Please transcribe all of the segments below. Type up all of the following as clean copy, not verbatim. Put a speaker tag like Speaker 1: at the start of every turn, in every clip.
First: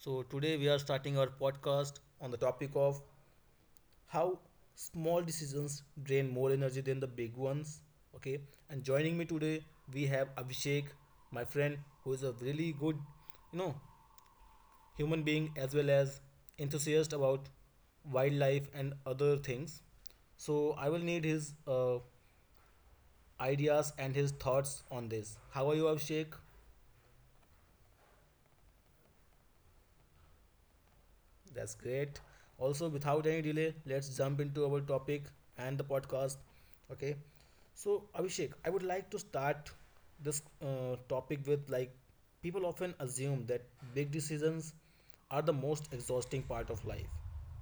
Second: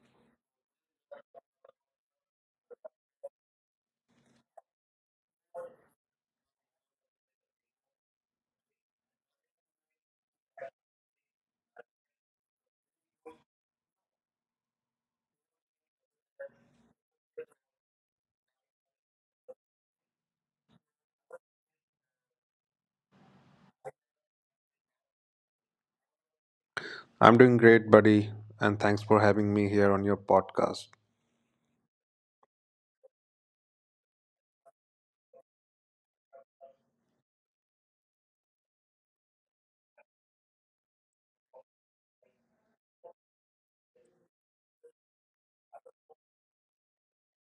Speaker 1: Today we are starting our podcast on the topic of how small decisions drain more energy than the big ones. Okay, and joining me today we have Abhishek, my friend, who is a really good, you know, human being as well as enthusiast about wildlife and other things. So, I will need his ideas and his thoughts on this. How are you, Abhishek?
Speaker 2: I'm doing great, buddy, and thanks for having me here on your podcast.
Speaker 1: That's great. Also, without any delay, let's jump into our topic and the podcast. Okay. So, Abhishek, I would like to start this topic with like people often assume that big decisions are the most exhausting part of life,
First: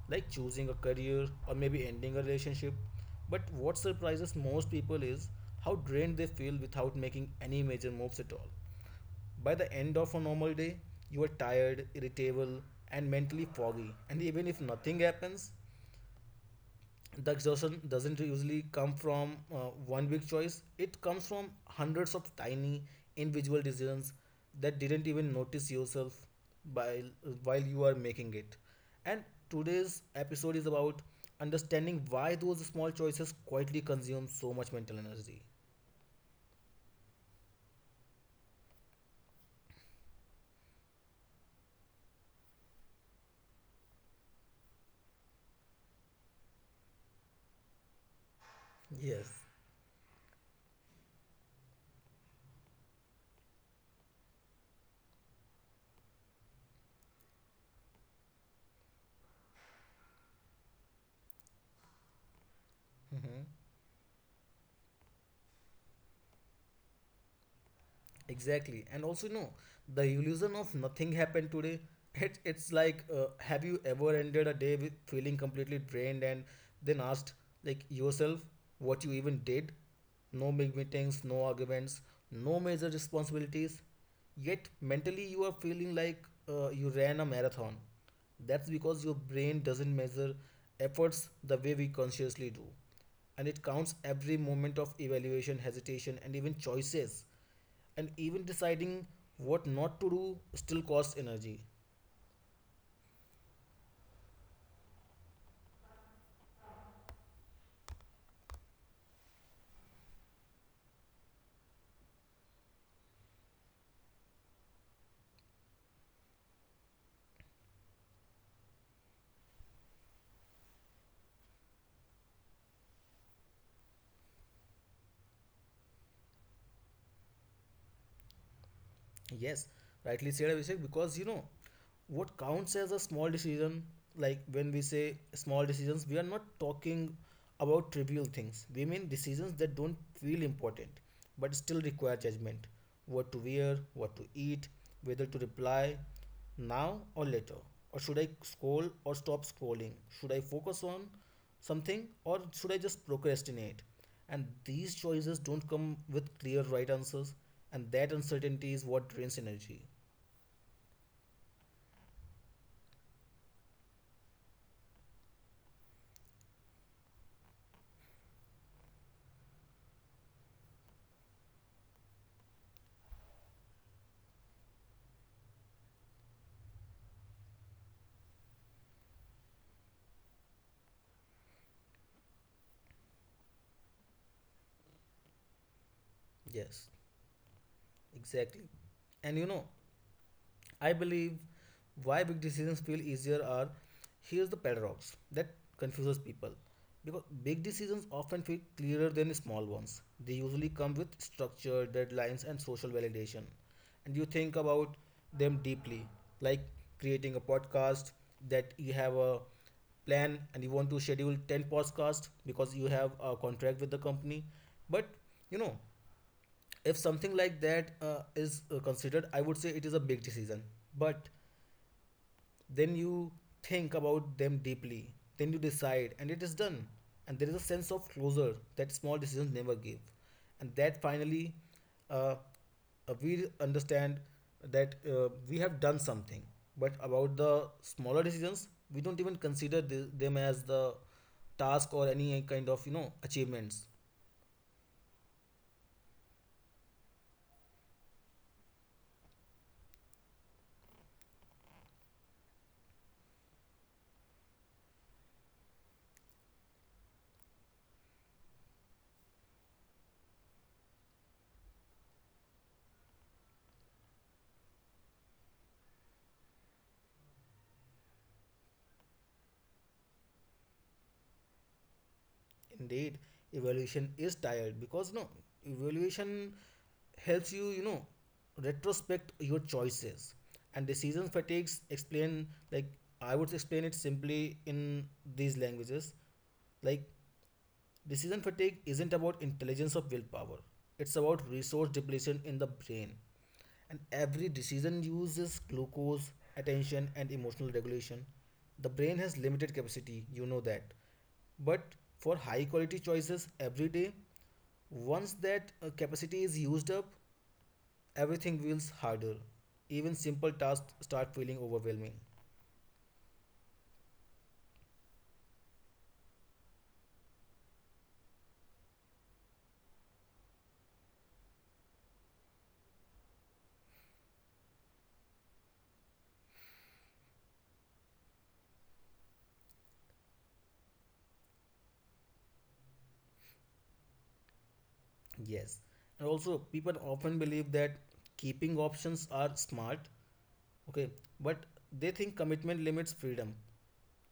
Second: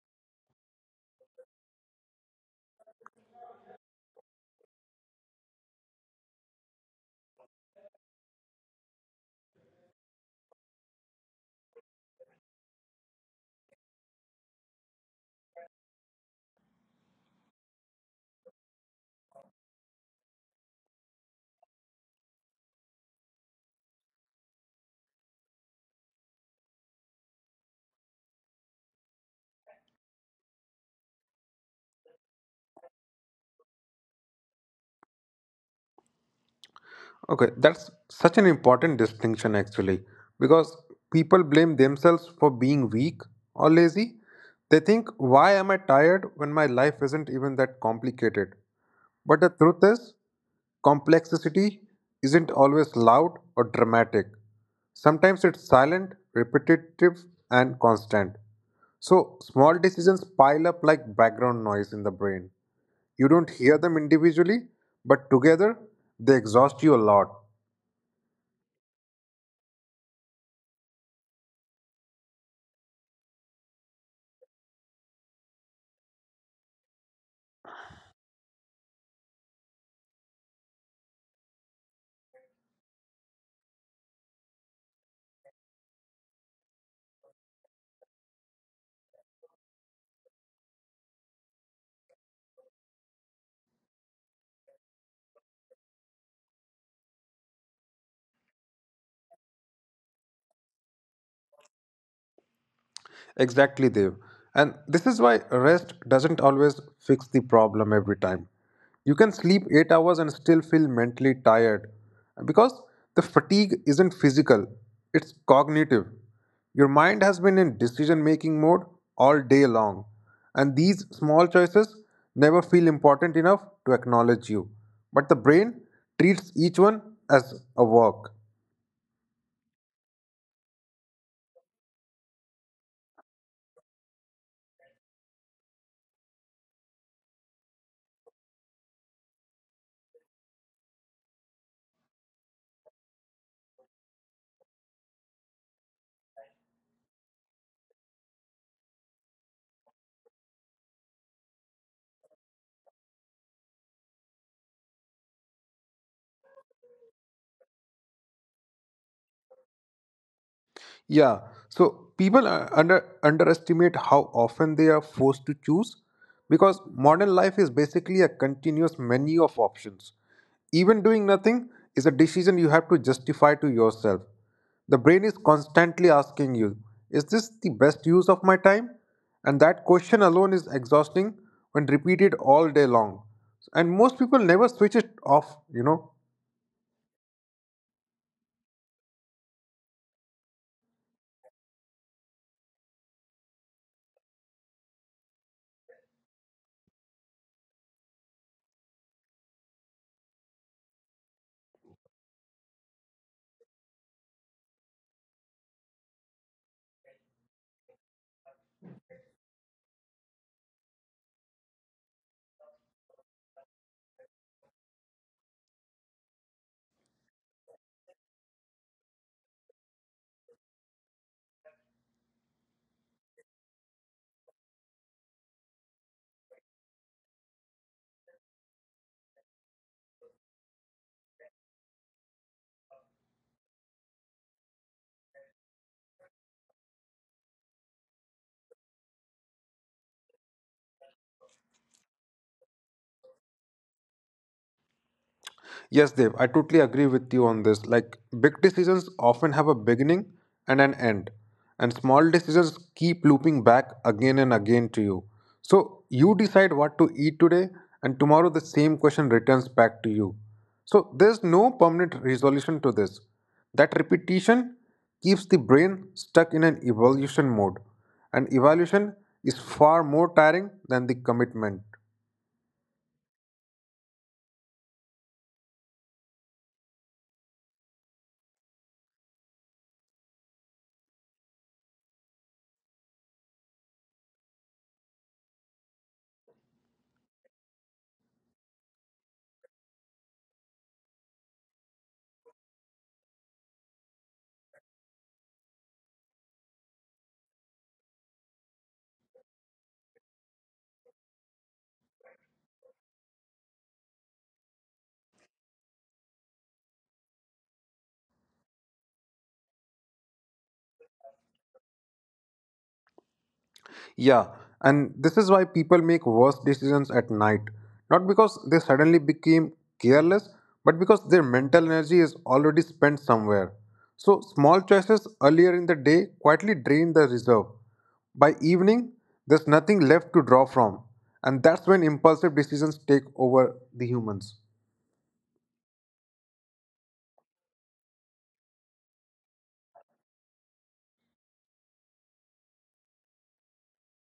Speaker 1: like choosing a career or maybe ending a relationship. But what surprises most people is how drained they feel without making any major moves at all. By the end of a normal day, you are tired, irritable, and mentally foggy. And even if nothing happens, the exhaustion doesn't usually come from one big choice, it comes from hundreds of tiny individual decisions that didn't even notice yourself while, while you are making it. And today's episode is about understanding why those small choices quietly consume so much mental energy.
Speaker 2: Okay, that's such an important distinction actually, because people blame themselves for being weak or lazy. They think, why am I tired when my life isn't even that complicated?
Speaker 1: Yes.
Speaker 2: But the truth is, complexity isn't always loud or dramatic. Sometimes it's silent, repetitive, and constant. So, small decisions pile up like background noise in the brain. You
Speaker 1: Mhm.
Speaker 2: don't hear them individually, but together they exhaust you a lot.
Speaker 1: Exactly, and also no, the illusion of nothing happened today. It's like, have you ever ended a day with feeling completely drained and then asked like yourself what you even did? No big meetings, no arguments, no major responsibilities. Yet mentally you are feeling like you ran a marathon. That's because your brain doesn't measure efforts the way we consciously do, and it counts every moment of evaluation, hesitation, and even choices, and even deciding what not to do still costs energy.
Speaker 2: Exactly, Dev. And this is why rest doesn't always fix the problem every time. You can sleep 8 hours and still feel mentally tired because the fatigue isn't physical, it's cognitive. Your mind has been in decision making mode all day long, and these small choices never feel important enough to acknowledge you. But the brain treats each one as a work.
Speaker 1: Yes, rightly said, Abhishek, because you know what counts as a small decision. Like when we say small decisions, we are not talking about trivial things. We mean decisions that don't feel important but still require judgment. What to wear, what to eat, whether to reply now or later, or should I scroll or stop scrolling, should I focus on something or should I just procrastinate. And these choices don't come with clear right answers, and that uncertainty is what drains energy.
Speaker 2: Yeah. So people underestimate how often they are forced to choose because modern life is basically a continuous menu of options. Even doing nothing is a decision you have to justify to yourself. The brain is constantly asking you, is this the best use of my time? And that question alone is exhausting when repeated all day long. And most people never switch it off, you know.
Speaker 1: Yes, exactly. And you know, I believe why big decisions feel easier are, here's the paradox that confuses people. Because big decisions often feel clearer than small ones. They usually come with structure, deadlines, and social validation. And you think about them deeply, like creating a podcast that you have a plan and you want to schedule 10 podcasts because you have a contract with the company. But you know, if something like that is considered, I would say it is a big decision, but then you think about them deeply, then you decide and it is done, and there is a sense of closure that small decisions never give. And that finally, uh, we understand that we have done something, but about the smaller decisions we don't even consider them as the task or any kind of, you know, achievements.
Speaker 2: Yes, Dev, I totally agree with you on this. Like, big decisions often have a beginning and an end, and small decisions keep looping back again and again to you. So, you decide what to eat today, and tomorrow the same question returns back to you. So, there's no permanent resolution to this. That repetition keeps the brain stuck in an evolution mode, and evolution is far more tiring than the commitment.
Speaker 1: Indeed, evaluation is tired because no, evaluation helps you, you know, retrospect your choices. And decision fatigues explain like, I would explain it simply in these languages, like, decision fatigue isn't about intelligence of willpower, it's about resource depletion in the brain. And every decision uses glucose, attention, and emotional regulation. The brain has limited capacity, you know that. But for high quality choices every day, once that capacity is used up, everything feels harder. Even simple tasks start feeling overwhelming.
Speaker 2: Yeah, and this is why people make worse decisions at night. Not because they suddenly became careless, but because their mental energy is already spent somewhere. So, small choices earlier in the day quietly drain the reserve. By evening, there's nothing left to draw from, and that's when impulsive decisions take over the humans.
Speaker 1: Yes. And also, people often believe that keeping options are smart, okay, but they think commitment limits freedom.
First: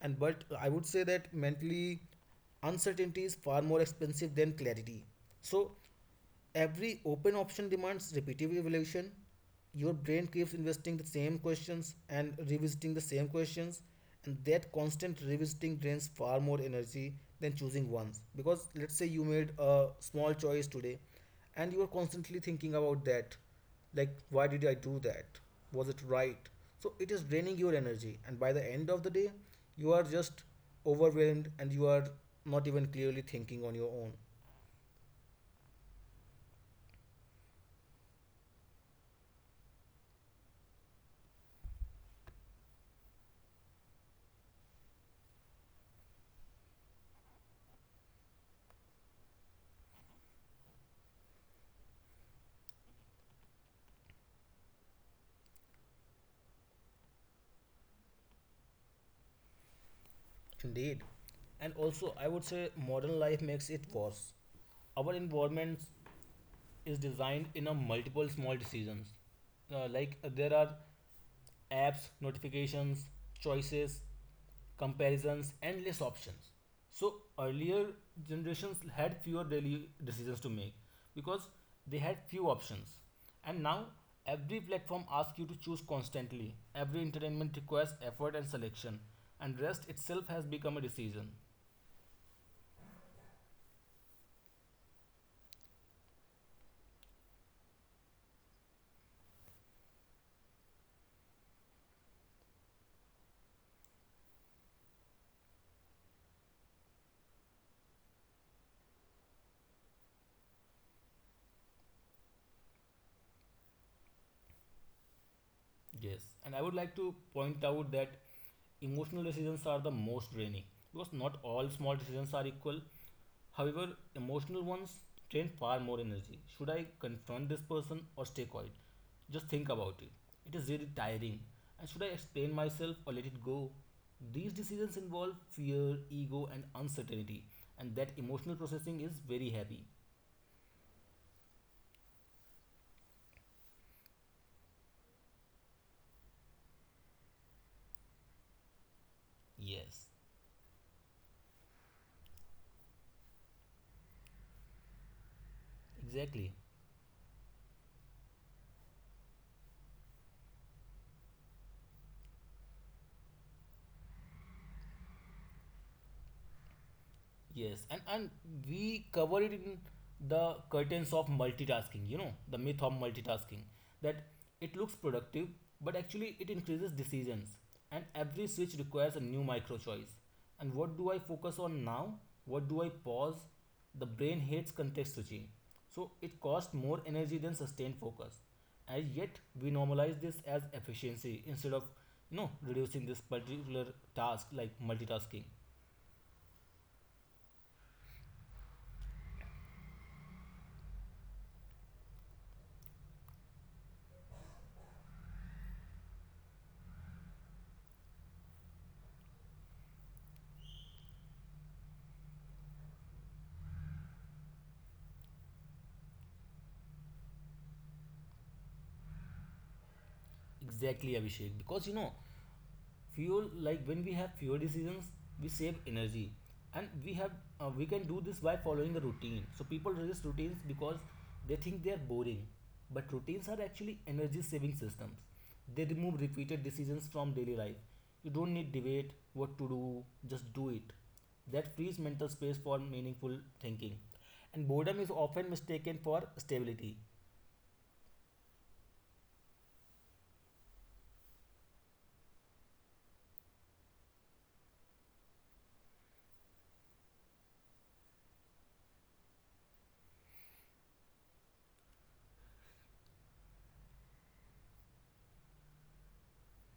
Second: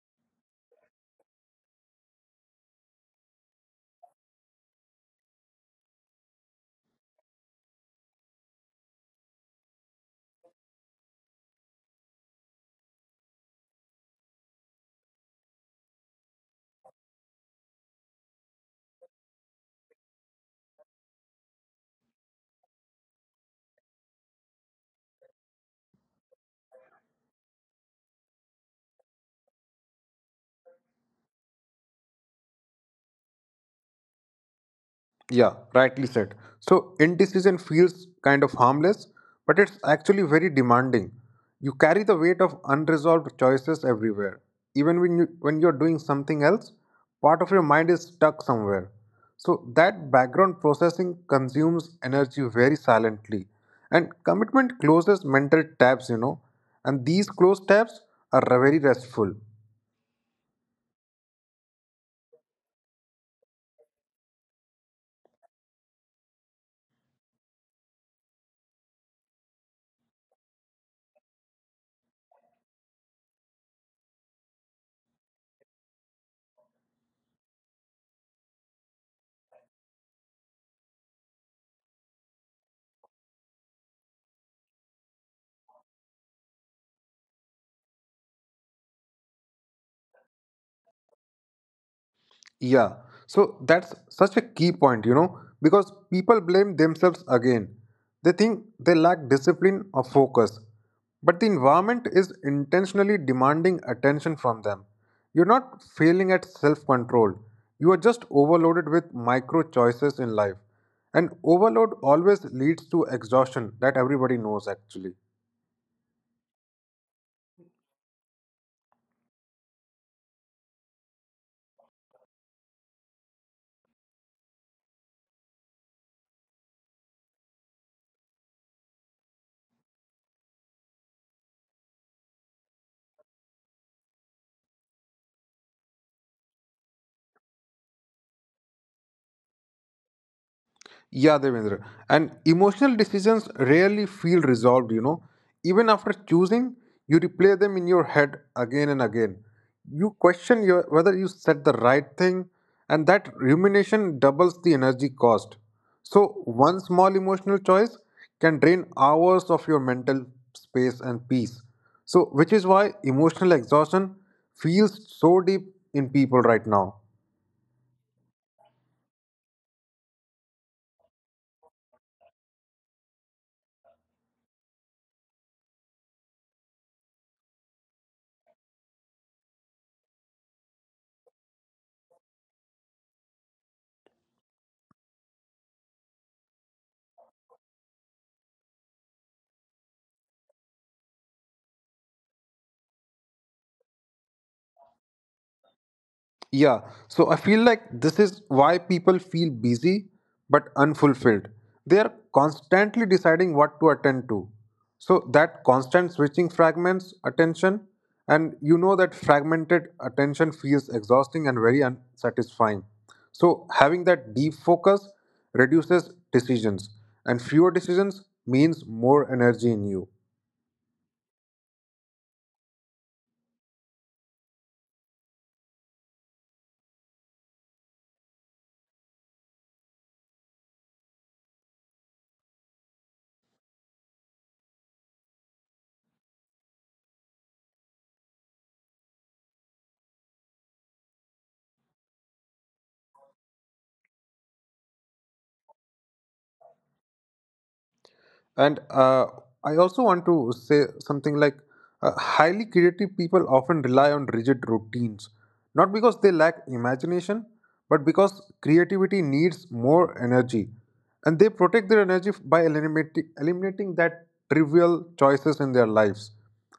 Speaker 1: And but I would say that mentally, uncertainty is far more expensive than clarity. So every open option demands repetitive evaluation. Your brain keeps investing the same questions and revisiting the same questions, and that constant revisiting drains far more energy than choosing once. Because let's say you made a small choice today and you are constantly thinking about that, like why did I do that, was it right, so it is draining your energy. And by the end of the day you are just overwhelmed and you are not even clearly thinking on your own.
Speaker 2: Yeah, rightly said. So indecision feels kind of harmless, but it's actually very demanding. You carry the weight of unresolved choices everywhere. Even when you're doing something else, part of your mind is stuck somewhere. So that background processing consumes energy very silently. And commitment closes mental tabs, you know. And these closed tabs are very restful.
Speaker 1: Indeed. And also, I would say modern life makes it worse. Our environment is designed in a multiple small decisions. Like there are apps, notifications, choices, comparisons, endless options. So earlier generations had fewer daily decisions to make because they had few options, and now every platform asks you to choose constantly. Every entertainment requires effort and selection, and rest itself has become a decision.
Speaker 2: Yeah, so that's such a key point, you know, because people blame themselves again. They think they lack discipline or focus, but the environment is intentionally demanding attention from them. You're not failing at self control, you are just overloaded with micro choices in life. And overload always leads to exhaustion, that everybody knows actually.
Speaker 1: Yes, and I would like to point out that emotional decisions are the most draining, because not all small decisions are equal. However, emotional ones drain far more energy. Should I confront this person or stay quiet? Just think about it. It is really tiring. And should I explain myself or let it go? These decisions involve fear, ego, and uncertainty, and that emotional processing is very heavy.
Speaker 2: Yeah, Devendra. And emotional decisions rarely feel resolved, you know. Even after choosing, you replay them in your head again and again.
Speaker 1: Yes,
Speaker 2: You question your, whether you said the right thing, and that rumination doubles the energy cost. So,
Speaker 1: exactly.
Speaker 2: one small emotional choice can drain hours of your mental space and peace. So, which is why emotional exhaustion feels so deep in people right now.
Speaker 1: Yes, and we cover it in the curtains of multitasking, you know, the myth of multitasking, that it looks productive, but actually it increases decisions. And every switch requires a new micro choice. And what do I focus on now? What do I pause? The brain hates context switching. So it costs more energy than sustained focus. And yet we normalize this as efficiency instead of, you know, reducing this particular task like multitasking.
Speaker 2: Yeah. So I feel like this is why people feel busy but unfulfilled. They are constantly deciding what to attend to. So that constant switching fragments attention, and you know that fragmented attention feels exhausting and very unsatisfying. So having that deep focus reduces decisions, and fewer decisions means more energy in you.
Speaker 1: Exactly, Abhishek. Because you know, fuel like when we have fewer decisions, we save energy, and we have, we can do this by following a routine. So people resist routines because they think they are boring, but routines are actually energy saving systems. They remove repeated decisions from daily life. You don't need debate what to do; just do it. That frees mental space for meaningful thinking, and boredom is often mistaken for stability.
Speaker 2: And I also want to say something like highly creative people often rely on rigid routines, not because they lack imagination, but because creativity needs more energy. And they protect their energy f- by eliminating that trivial choices in their lives.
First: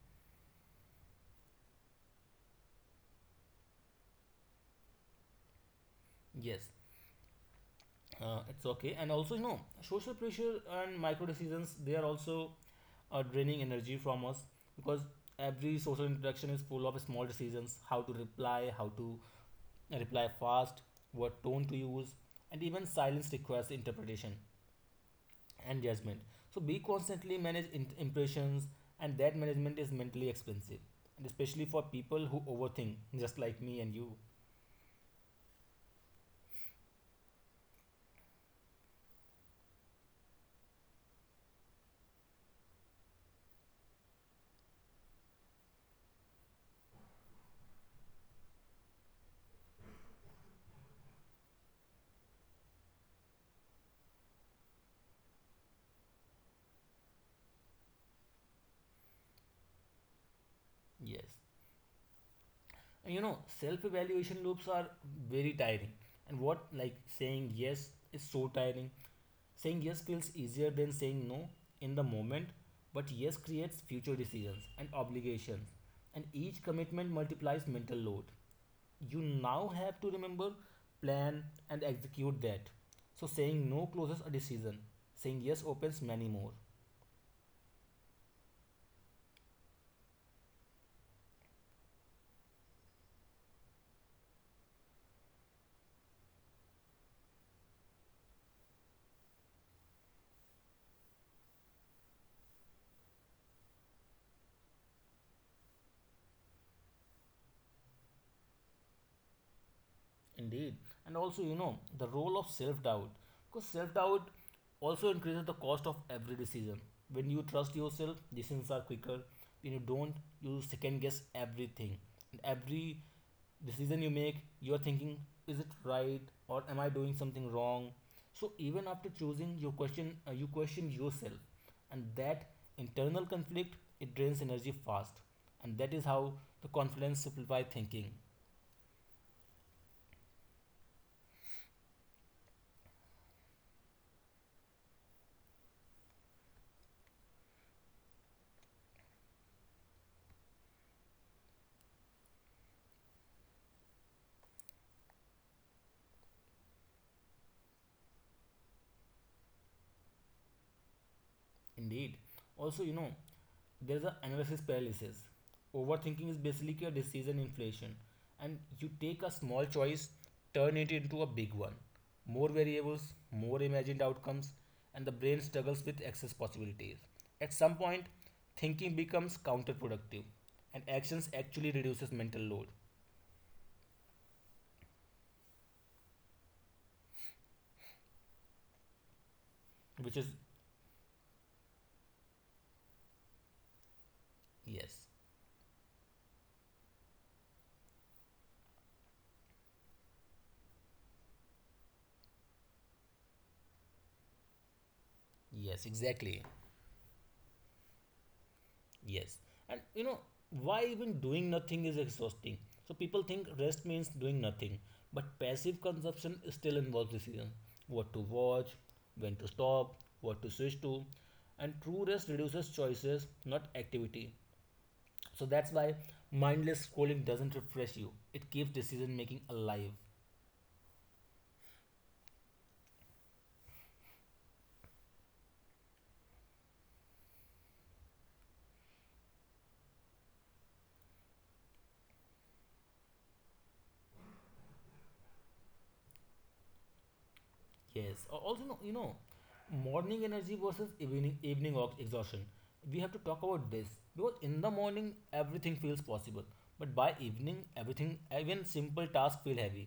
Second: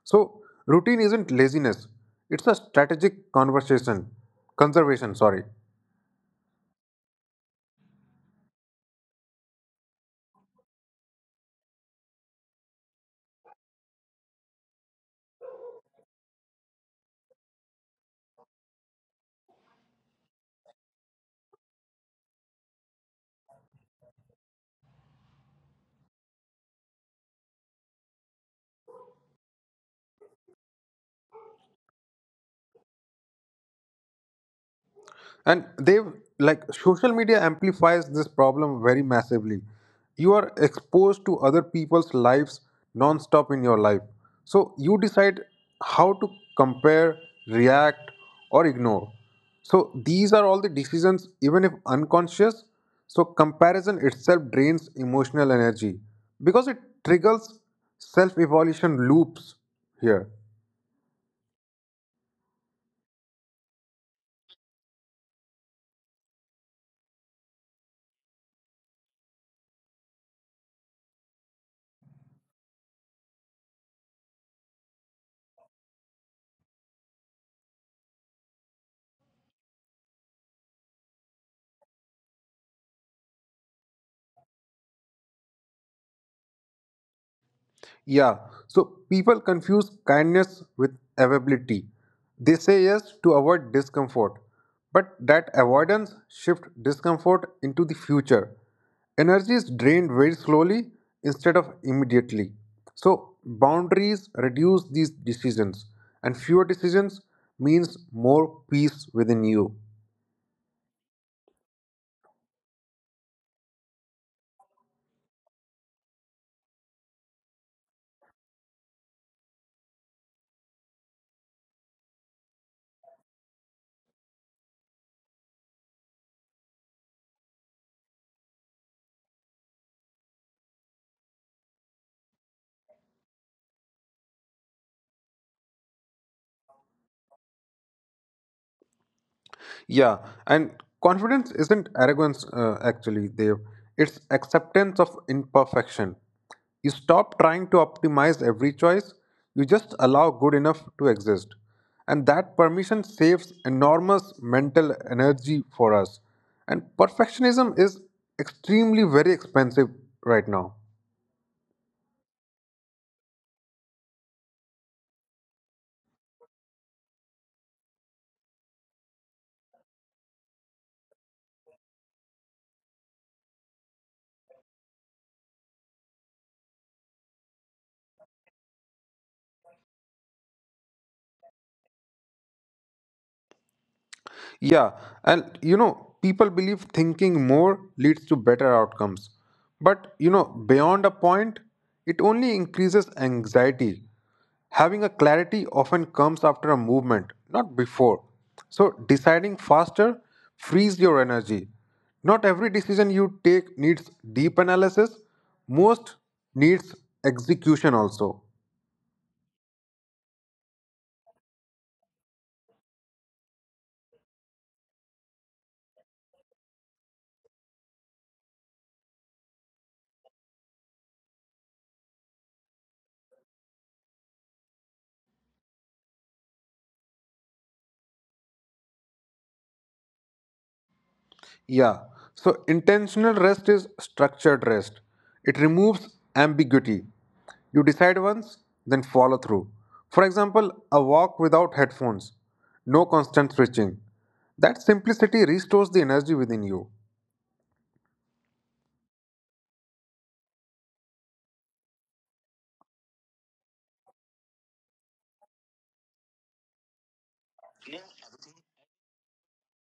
Speaker 2: So, routine isn't laziness, it's a strategic conversation, conservation, sorry.
Speaker 1: Yes, it's okay. And also you know, social pressure and micro decisions, they are also draining energy from us. Because every social interaction is full of small decisions. How to reply, how to reply fast, what tone to use, and even silence requires interpretation and judgment. So we constantly manage impressions, and that management is mentally expensive, and especially for people who overthink just like me and you.
Speaker 2: And they've like social media amplifies this problem very massively. You are exposed to other people's lives non-stop in your life. So you decide how to compare, react, or ignore. So these are all the decisions, even if unconscious. So comparison itself drains emotional energy because it triggers self-evolution loops here.
Speaker 1: Yes. And you know, self evaluation loops are very tiring. And what, like, saying yes is so tiring. Saying yes feels easier than saying no in the moment, but yes creates future decisions and obligations. And each commitment multiplies mental load. You now have to remember, plan, and execute that. So saying no closes a decision, saying yes opens many more.
Speaker 2: Yeah, so people confuse kindness with availability. They say yes to avoid discomfort, but that avoidance shifts discomfort into the future. Energy is drained very slowly instead of immediately. So, boundaries reduce these decisions, and fewer decisions means more peace within you.
Speaker 1: Indeed. And also, you know, the role of self doubt. Because self doubt also increases the cost of every decision. When you trust yourself, decisions are quicker. When you don't, you second guess everything. And every decision you make, you are thinking, is it right or am I doing something wrong? So even after choosing, you question yourself, and that internal conflict it drains energy fast, and that is how the confidence simplify thinking.
Speaker 2: Yeah, and confidence isn't arrogance, actually, Dev. It's acceptance of imperfection. You stop trying to optimize every choice, you just allow good enough to exist. And that permission saves enormous mental energy for us. And perfectionism is extremely very expensive right now.
Speaker 1: Indeed. Also, you know, there's a analysis paralysis. Overthinking is basically a decision inflation, and you take a small choice, turn it into a big one. More variables, more imagined outcomes, and the brain struggles with excess possibilities. At some point, thinking becomes counterproductive, and actions actually reduces mental load,
Speaker 2: Yeah, and you know, people believe thinking more leads to better outcomes.
Speaker 1: which
Speaker 2: But
Speaker 1: is
Speaker 2: you know, beyond a point, it only increases anxiety.
Speaker 1: yes,
Speaker 2: Having a clarity often comes after a movement, not before. So, deciding faster frees your energy. Not every decision you take needs deep analysis,
Speaker 1: yes,
Speaker 2: most
Speaker 1: exactly.
Speaker 2: needs execution also.
Speaker 1: Yes. And you know, why even doing nothing is exhausting. So people think rest means doing nothing, but passive consumption still involves decision. What to watch, when to stop, what to switch to. And true rest reduces choices, not activity. So that's why mindless scrolling doesn't refresh you. It keeps decision making alive.
Speaker 2: Yeah. So intentional rest is structured rest. It removes ambiguity. You decide once, then follow through. For example, a walk without headphones, no constant switching. That simplicity restores the energy within you.
Speaker 1: Yes. Also, no, you know, morning energy versus evening exhaustion. We have to talk about this because in the morning everything feels possible, but by evening everything, even simple tasks feel heavy,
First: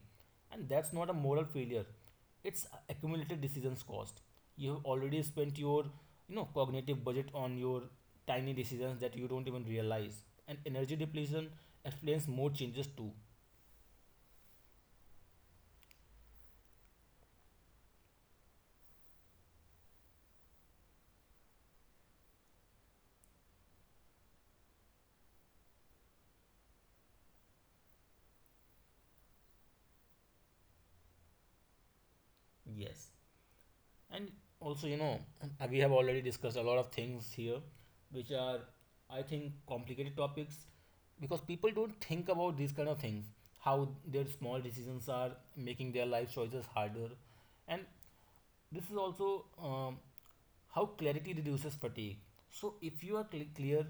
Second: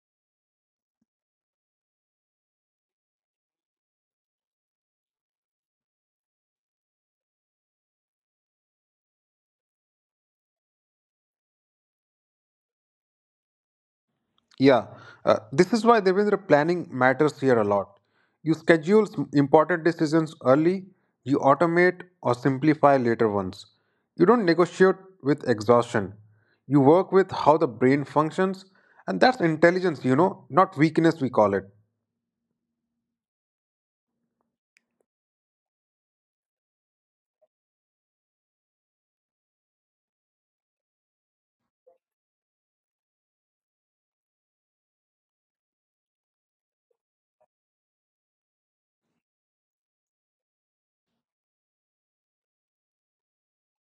Speaker 1: and that's not a moral failure. It's accumulated decisions cost. You have already spent your, you know, cognitive budget on your tiny decisions that you don't even realize, and energy depletion explains more changes too.
Speaker 2: Yeah, this is why Devendra planning matters here a lot. You schedule s- important decisions early, you automate or simplify later ones. You don't negotiate with exhaustion. You work with how the brain functions, and that's intelligence, you know, not weakness, we call it.
Speaker 1: Yes. And also, you know, we have already discussed a lot of things here which are, I think, complicated topics because people don't think about these kind of things, how their small decisions are making their life choices harder. And this is also how clarity reduces fatigue. So if you are clear,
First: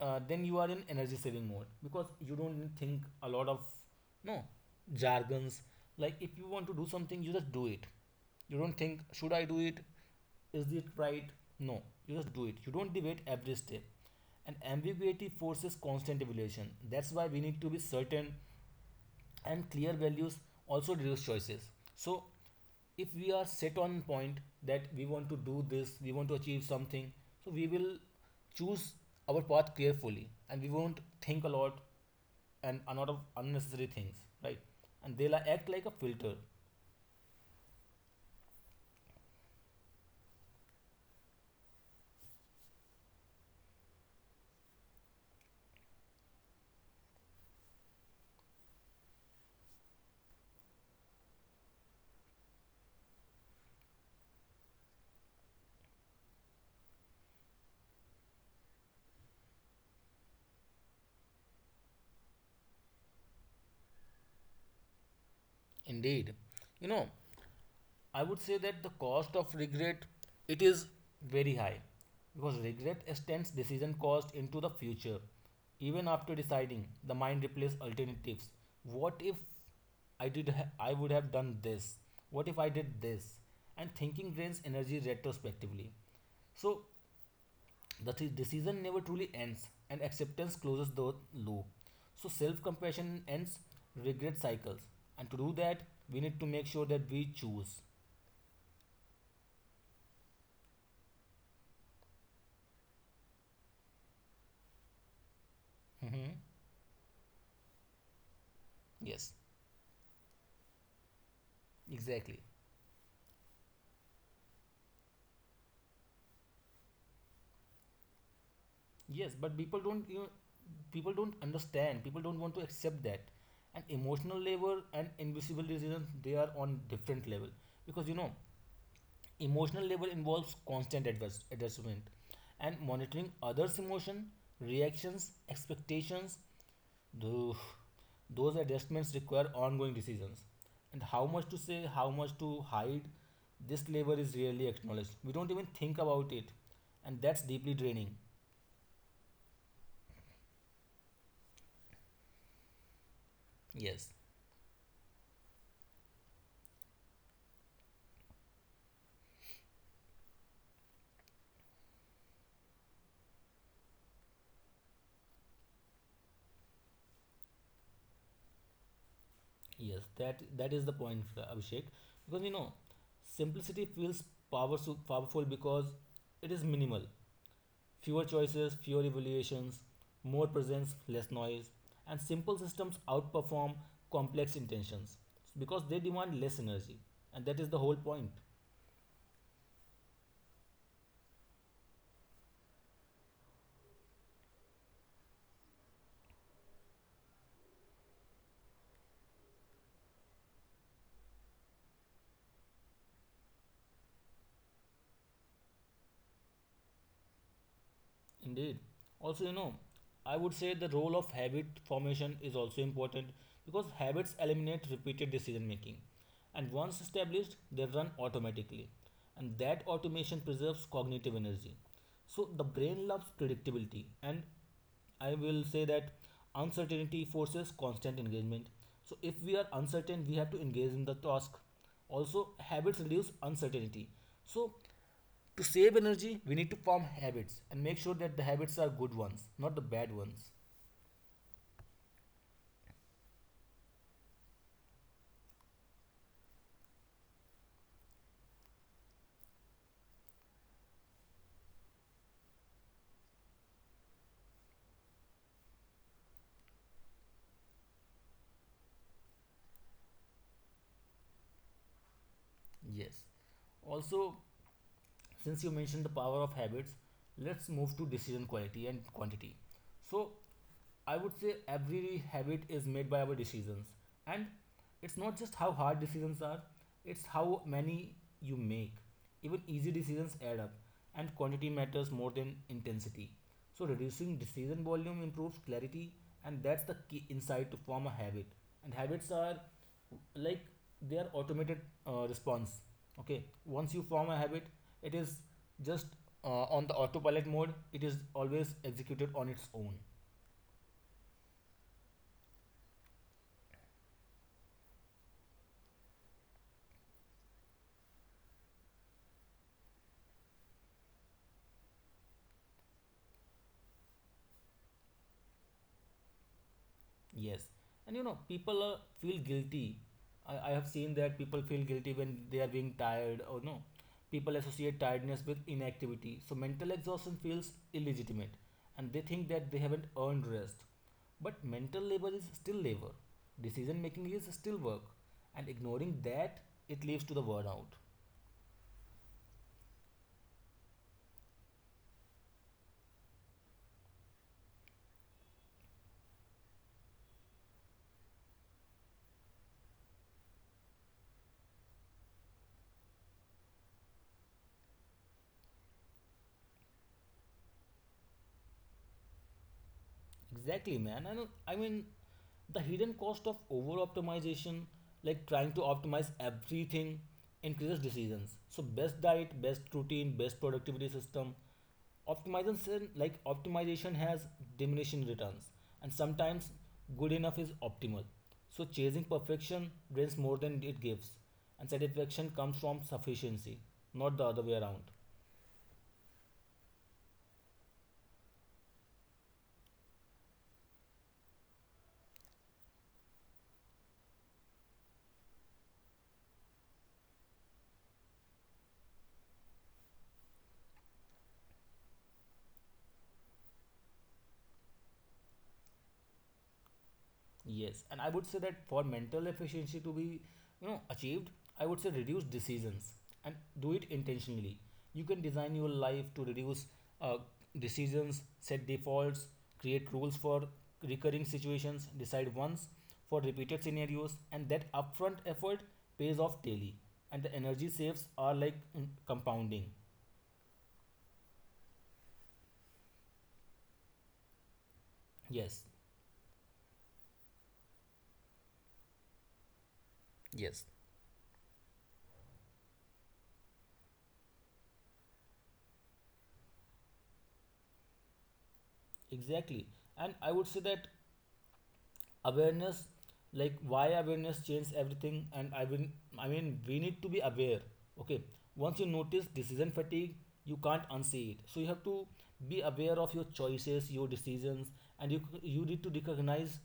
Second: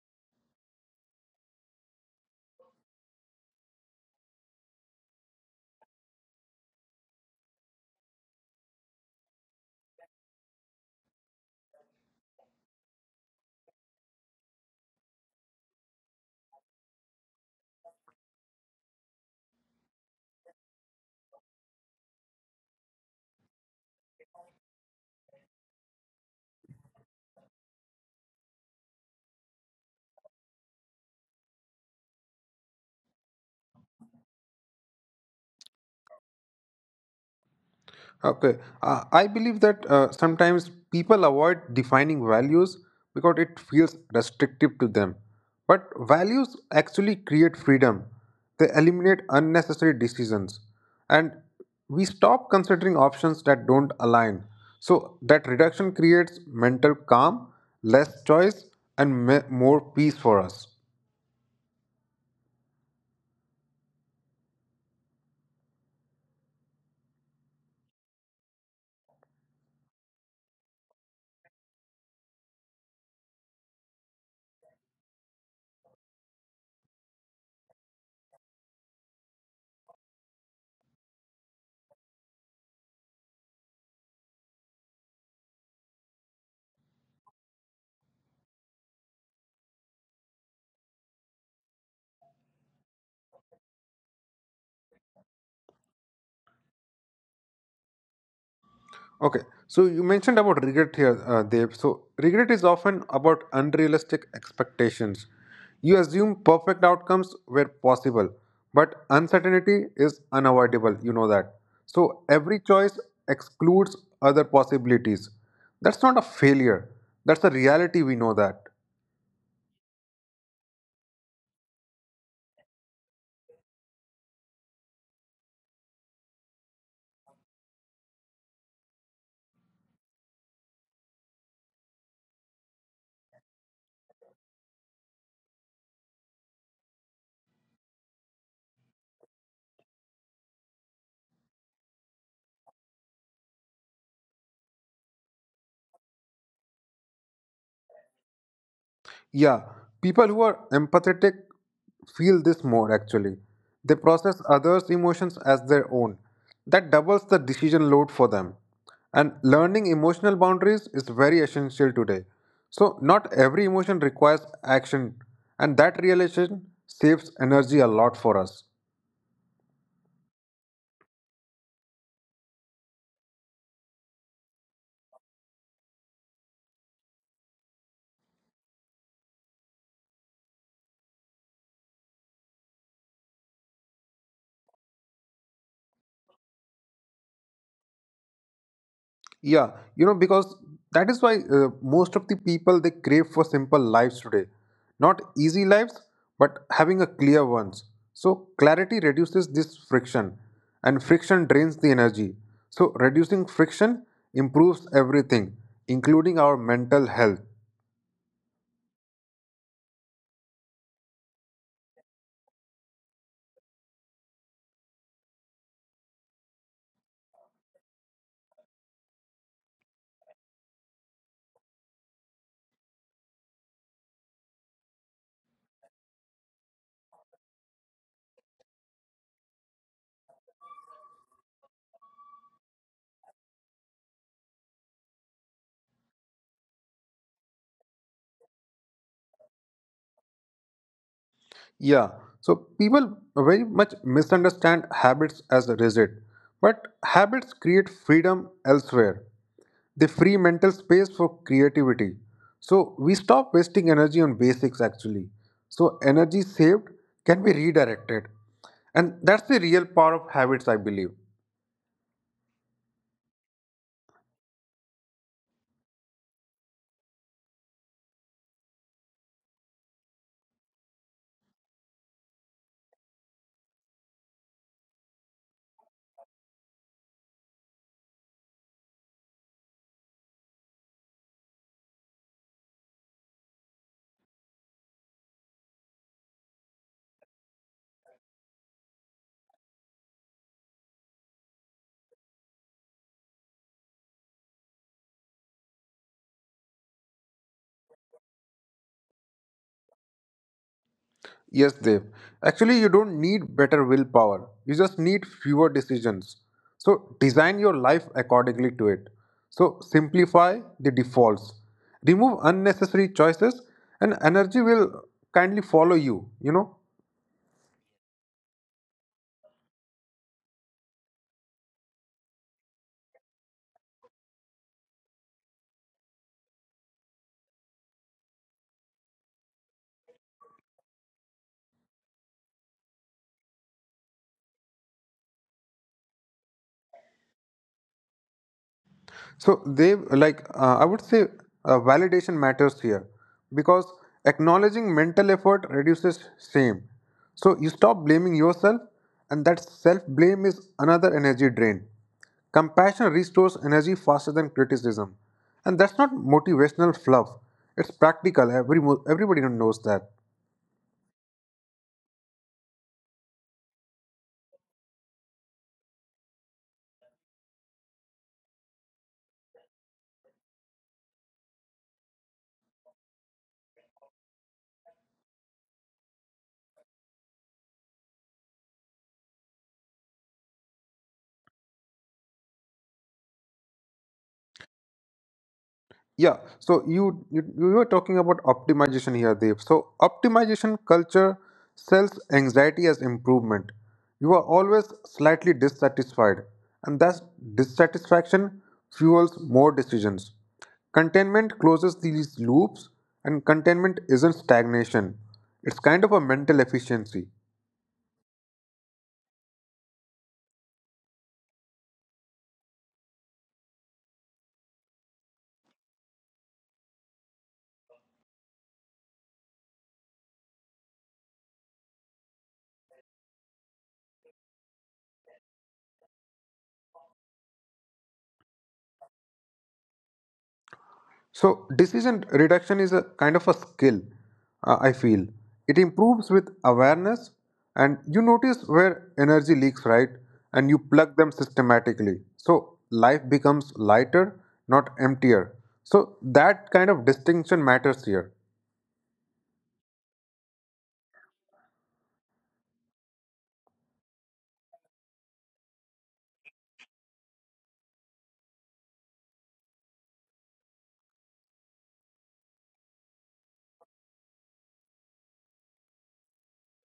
Speaker 1: then you are in energy saving mode because you don't need think a lot of, no, jargons. Like if you want to do something, you just do it. You don't think, should I do it, is it right? No, you just do it. You don't debate every step. And ambiguity forces constant evaluation, that's why we need to be certain. And clear values also reduce choices. So if we are set on point that we want to do this, we want to achieve something, so we will choose our path carefully and we won't think a lot and a lot of unnecessary things, right? And they'll act like a filter.
Speaker 2: Okay. I believe that sometimes people avoid defining values because it feels restrictive to them. But values actually create freedom, they eliminate unnecessary decisions. And we stop considering options that don't align. So that reduction creates mental calm, less choice, and me- more peace for us.
Speaker 1: Indeed, you know, I would say that the cost of regret, it is very high because regret extends decision cost into the future. Even after deciding, the mind replaces alternatives. What if I would have done this? What if I did this? And thinking drains energy retrospectively. So the decision never truly ends, and acceptance closes the loop. So self compassion ends regret cycles, and to do that, we need to make sure that we choose.
Speaker 2: Okay, so you mentioned about regret here, Dev. So, regret is often about unrealistic expectations. You assume
Speaker 1: Mhm.
Speaker 2: perfect outcomes where possible, but
Speaker 1: Yes,
Speaker 2: uncertainty is unavoidable, you know that. So,
Speaker 1: exactly.
Speaker 2: every choice excludes other possibilities. That's not a failure, that's a reality, we know that.
Speaker 1: Yes, but people don't, you know, people don't understand. People don't want to accept that. And emotional labor and invisible resilience, they are on different level because, you know, emotional labor involves constant adjustment and monitoring others' emotion, reactions, expectations. Those those adjustments require ongoing decisions. And how much to say, how much to hide, this labor is rarely acknowledged. We don't even think about it, and that's deeply draining.
Speaker 2: Yeah, people who are empathetic feel this more actually. They
Speaker 1: Yes,
Speaker 2: process others' emotions as their own. That doubles the decision load for them. And learning emotional boundaries is very essential today. So, not every emotion requires action, and that realization saves energy a lot for us.
Speaker 1: yes, that that is the point, Abhishek. Because, you know, simplicity feels powerful, powerful because it is minimal. Fewer choices, fewer evaluations, more presence, less noise, and simple systems outperform complex intentions because they demand less energy, and that is the whole point.
Speaker 2: Yeah, you know, because that is why most of the people they crave for simple lives today. Not easy lives, but having a clear ones. So clarity reduces this friction and friction drains the energy. So reducing friction improves everything, including our mental health.
Speaker 1: Indeed. Also, you know, I would say the role of habit formation is also important because habits eliminate repeated decision making. And once established, they run automatically. And that automation preserves cognitive energy. So the brain loves predictability. And I will say that uncertainty forces constant engagement. So if we are uncertain, we have to engage in the task. Also, habits reduce uncertainty. So to save energy, we need to form habits and make sure that the habits are good ones, not the bad ones.
Speaker 2: Yeah, so people very much misunderstand habits as rigid, but habits create freedom elsewhere. They free mental space for creativity. So we stop wasting energy on basics actually. So energy saved can be redirected. And that's the real power of habits, I believe.
Speaker 1: Yes. Also, since you mentioned the power of habits, let's move to decision quality and quantity. So, I would say every habit is made by our decisions. And it's not just how hard decisions are, it's how many you make. Even easy decisions add up, and quantity matters more than intensity. So, reducing decision volume improves clarity, and that's the key insight to form a habit. And habits are like, they are automated response. Okay, once you form a habit, it is just on the autopilot mode, it is always executed on its own.
Speaker 2: Yes, Dev. Actually, you don't need better willpower. You just need fewer decisions. So design your life accordingly to it. So simplify the defaults. Remove unnecessary choices and energy will kindly follow you, you know.
Speaker 1: Yes, and you know, people feel guilty. I have seen that people feel guilty when they are being tired or no. People associate tiredness with inactivity, so mental exhaustion feels illegitimate, and they think that they haven't earned rest. But mental labor is still labor, decision making is still work, and ignoring that, it leads to the burnout.
Speaker 2: So they like I would say validation matters here because acknowledging mental effort reduces shame. So you stop blaming yourself, and that self blame is another energy drain. Compassion restores energy faster than criticism, and that's not motivational fluff. It's practical. Everybody knows that.
Speaker 1: Exactly, man. And I mean, the hidden cost of over optimization, like trying to optimize everything, increases decisions. So, best diet, best routine, best productivity system. Optimization, like optimization, has diminishing returns, and sometimes good enough is optimal. So, chasing perfection drains more than it gives, and satisfaction comes from sufficiency, not the other way around.
Speaker 2: Yeah, so you were talking about optimization here, Dev. So optimization culture sells anxiety as improvement. You are always slightly dissatisfied, and that dissatisfaction fuels more decisions. Containment closes these loops, and containment isn't stagnation. It's kind of a mental efficiency.
Speaker 1: Yes, and I would say that for mental efficiency to be, you know, achieved, I would say reduce decisions and do it intentionally. You can design your life to reduce uh, decisions, set defaults, create rules for recurring situations, decide once for repeated scenarios, and that upfront effort pays off daily. And the energy saves are like, compounding.
Speaker 2: So, decision reduction is a kind of a skill, I feel. It
Speaker 1: Yes.
Speaker 2: improves with awareness, and you notice where energy leaks, right? And you
Speaker 1: Yes.
Speaker 2: plug them systematically. So, life becomes lighter, not emptier. So, that kind of distinction matters here.
Speaker 1: Exactly. And I would say that awareness, like why awareness changes everything. And I mean we need to be aware. Okay, once you notice decision fatigue, you can't unsee it, so you have to be aware of your choices, your decisions. And you need to recognize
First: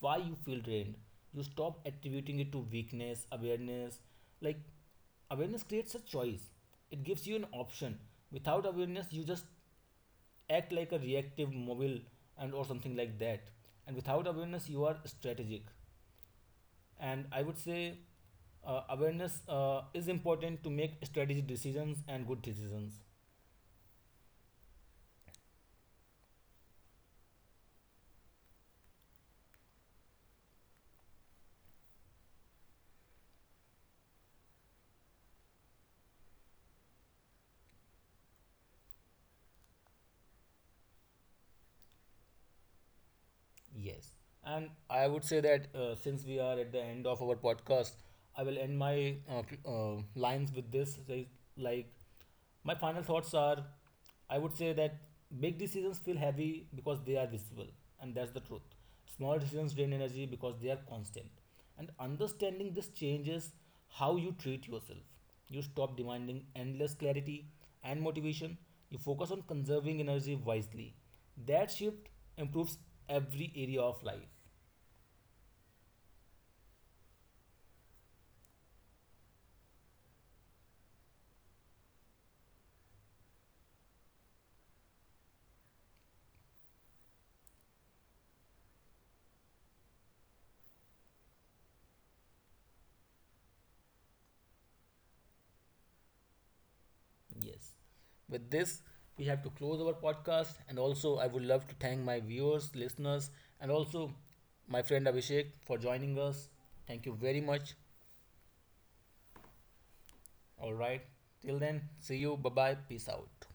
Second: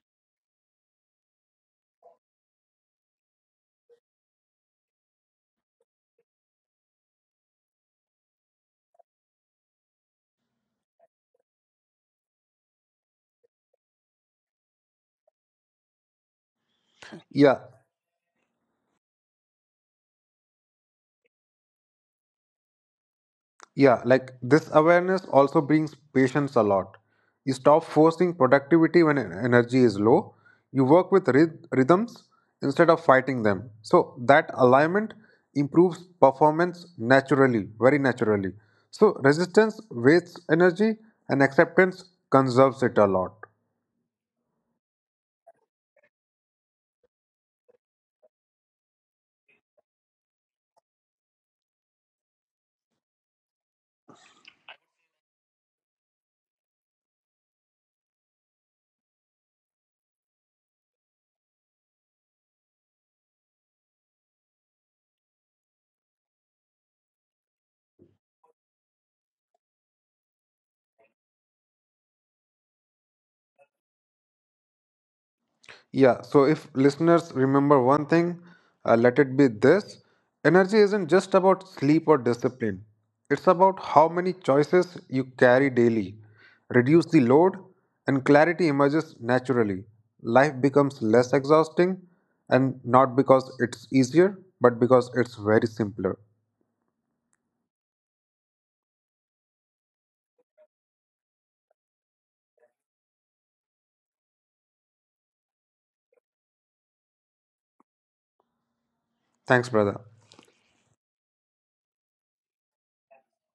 Speaker 1: why you feel drained. You stop attributing it to weakness. Awareness, like awareness creates a choice, it gives you an option. Without awareness, you just act like a reactive mobile and or something like that. And without awareness, you are strategic. And I would
Speaker 2: Yeah,
Speaker 1: say awareness is important to make strategic decisions and good decisions.
Speaker 2: Yeah, like this awareness also brings patience a lot. You stop forcing productivity when en- energy is low. You work with ryth- rhythms instead of fighting them. So that alignment improves performance naturally, very naturally. So resistance wastes energy and acceptance conserves it a lot.
Speaker 1: Yes. And I would say that, since we are at the end of our podcast, I will end my lines with this. Like, my final thoughts are, I would say that big decisions feel heavy because they are visible, and that's the truth. Small decisions drain energy because they are constant. And understanding this changes how you treat yourself. You stop demanding endless clarity and motivation. You focus on conserving energy wisely. That shift improves every area of life.
Speaker 2: Yeah, so if listeners remember one thing, let it be this energy isn't just about sleep or discipline, it's about how many choices you carry daily. Reduce the load, and clarity emerges naturally. Life becomes less exhausting, and not because it's easier, but because it's very simpler.
Speaker 1: Yes. With this, we have to close our podcast. And also, I would love to thank my viewers, listeners, and also my friend Abhishek for joining us. Thank you very much.
Speaker 2: Thanks, brother.
Speaker 1: All right. Till then, see you. Bye bye. Peace out.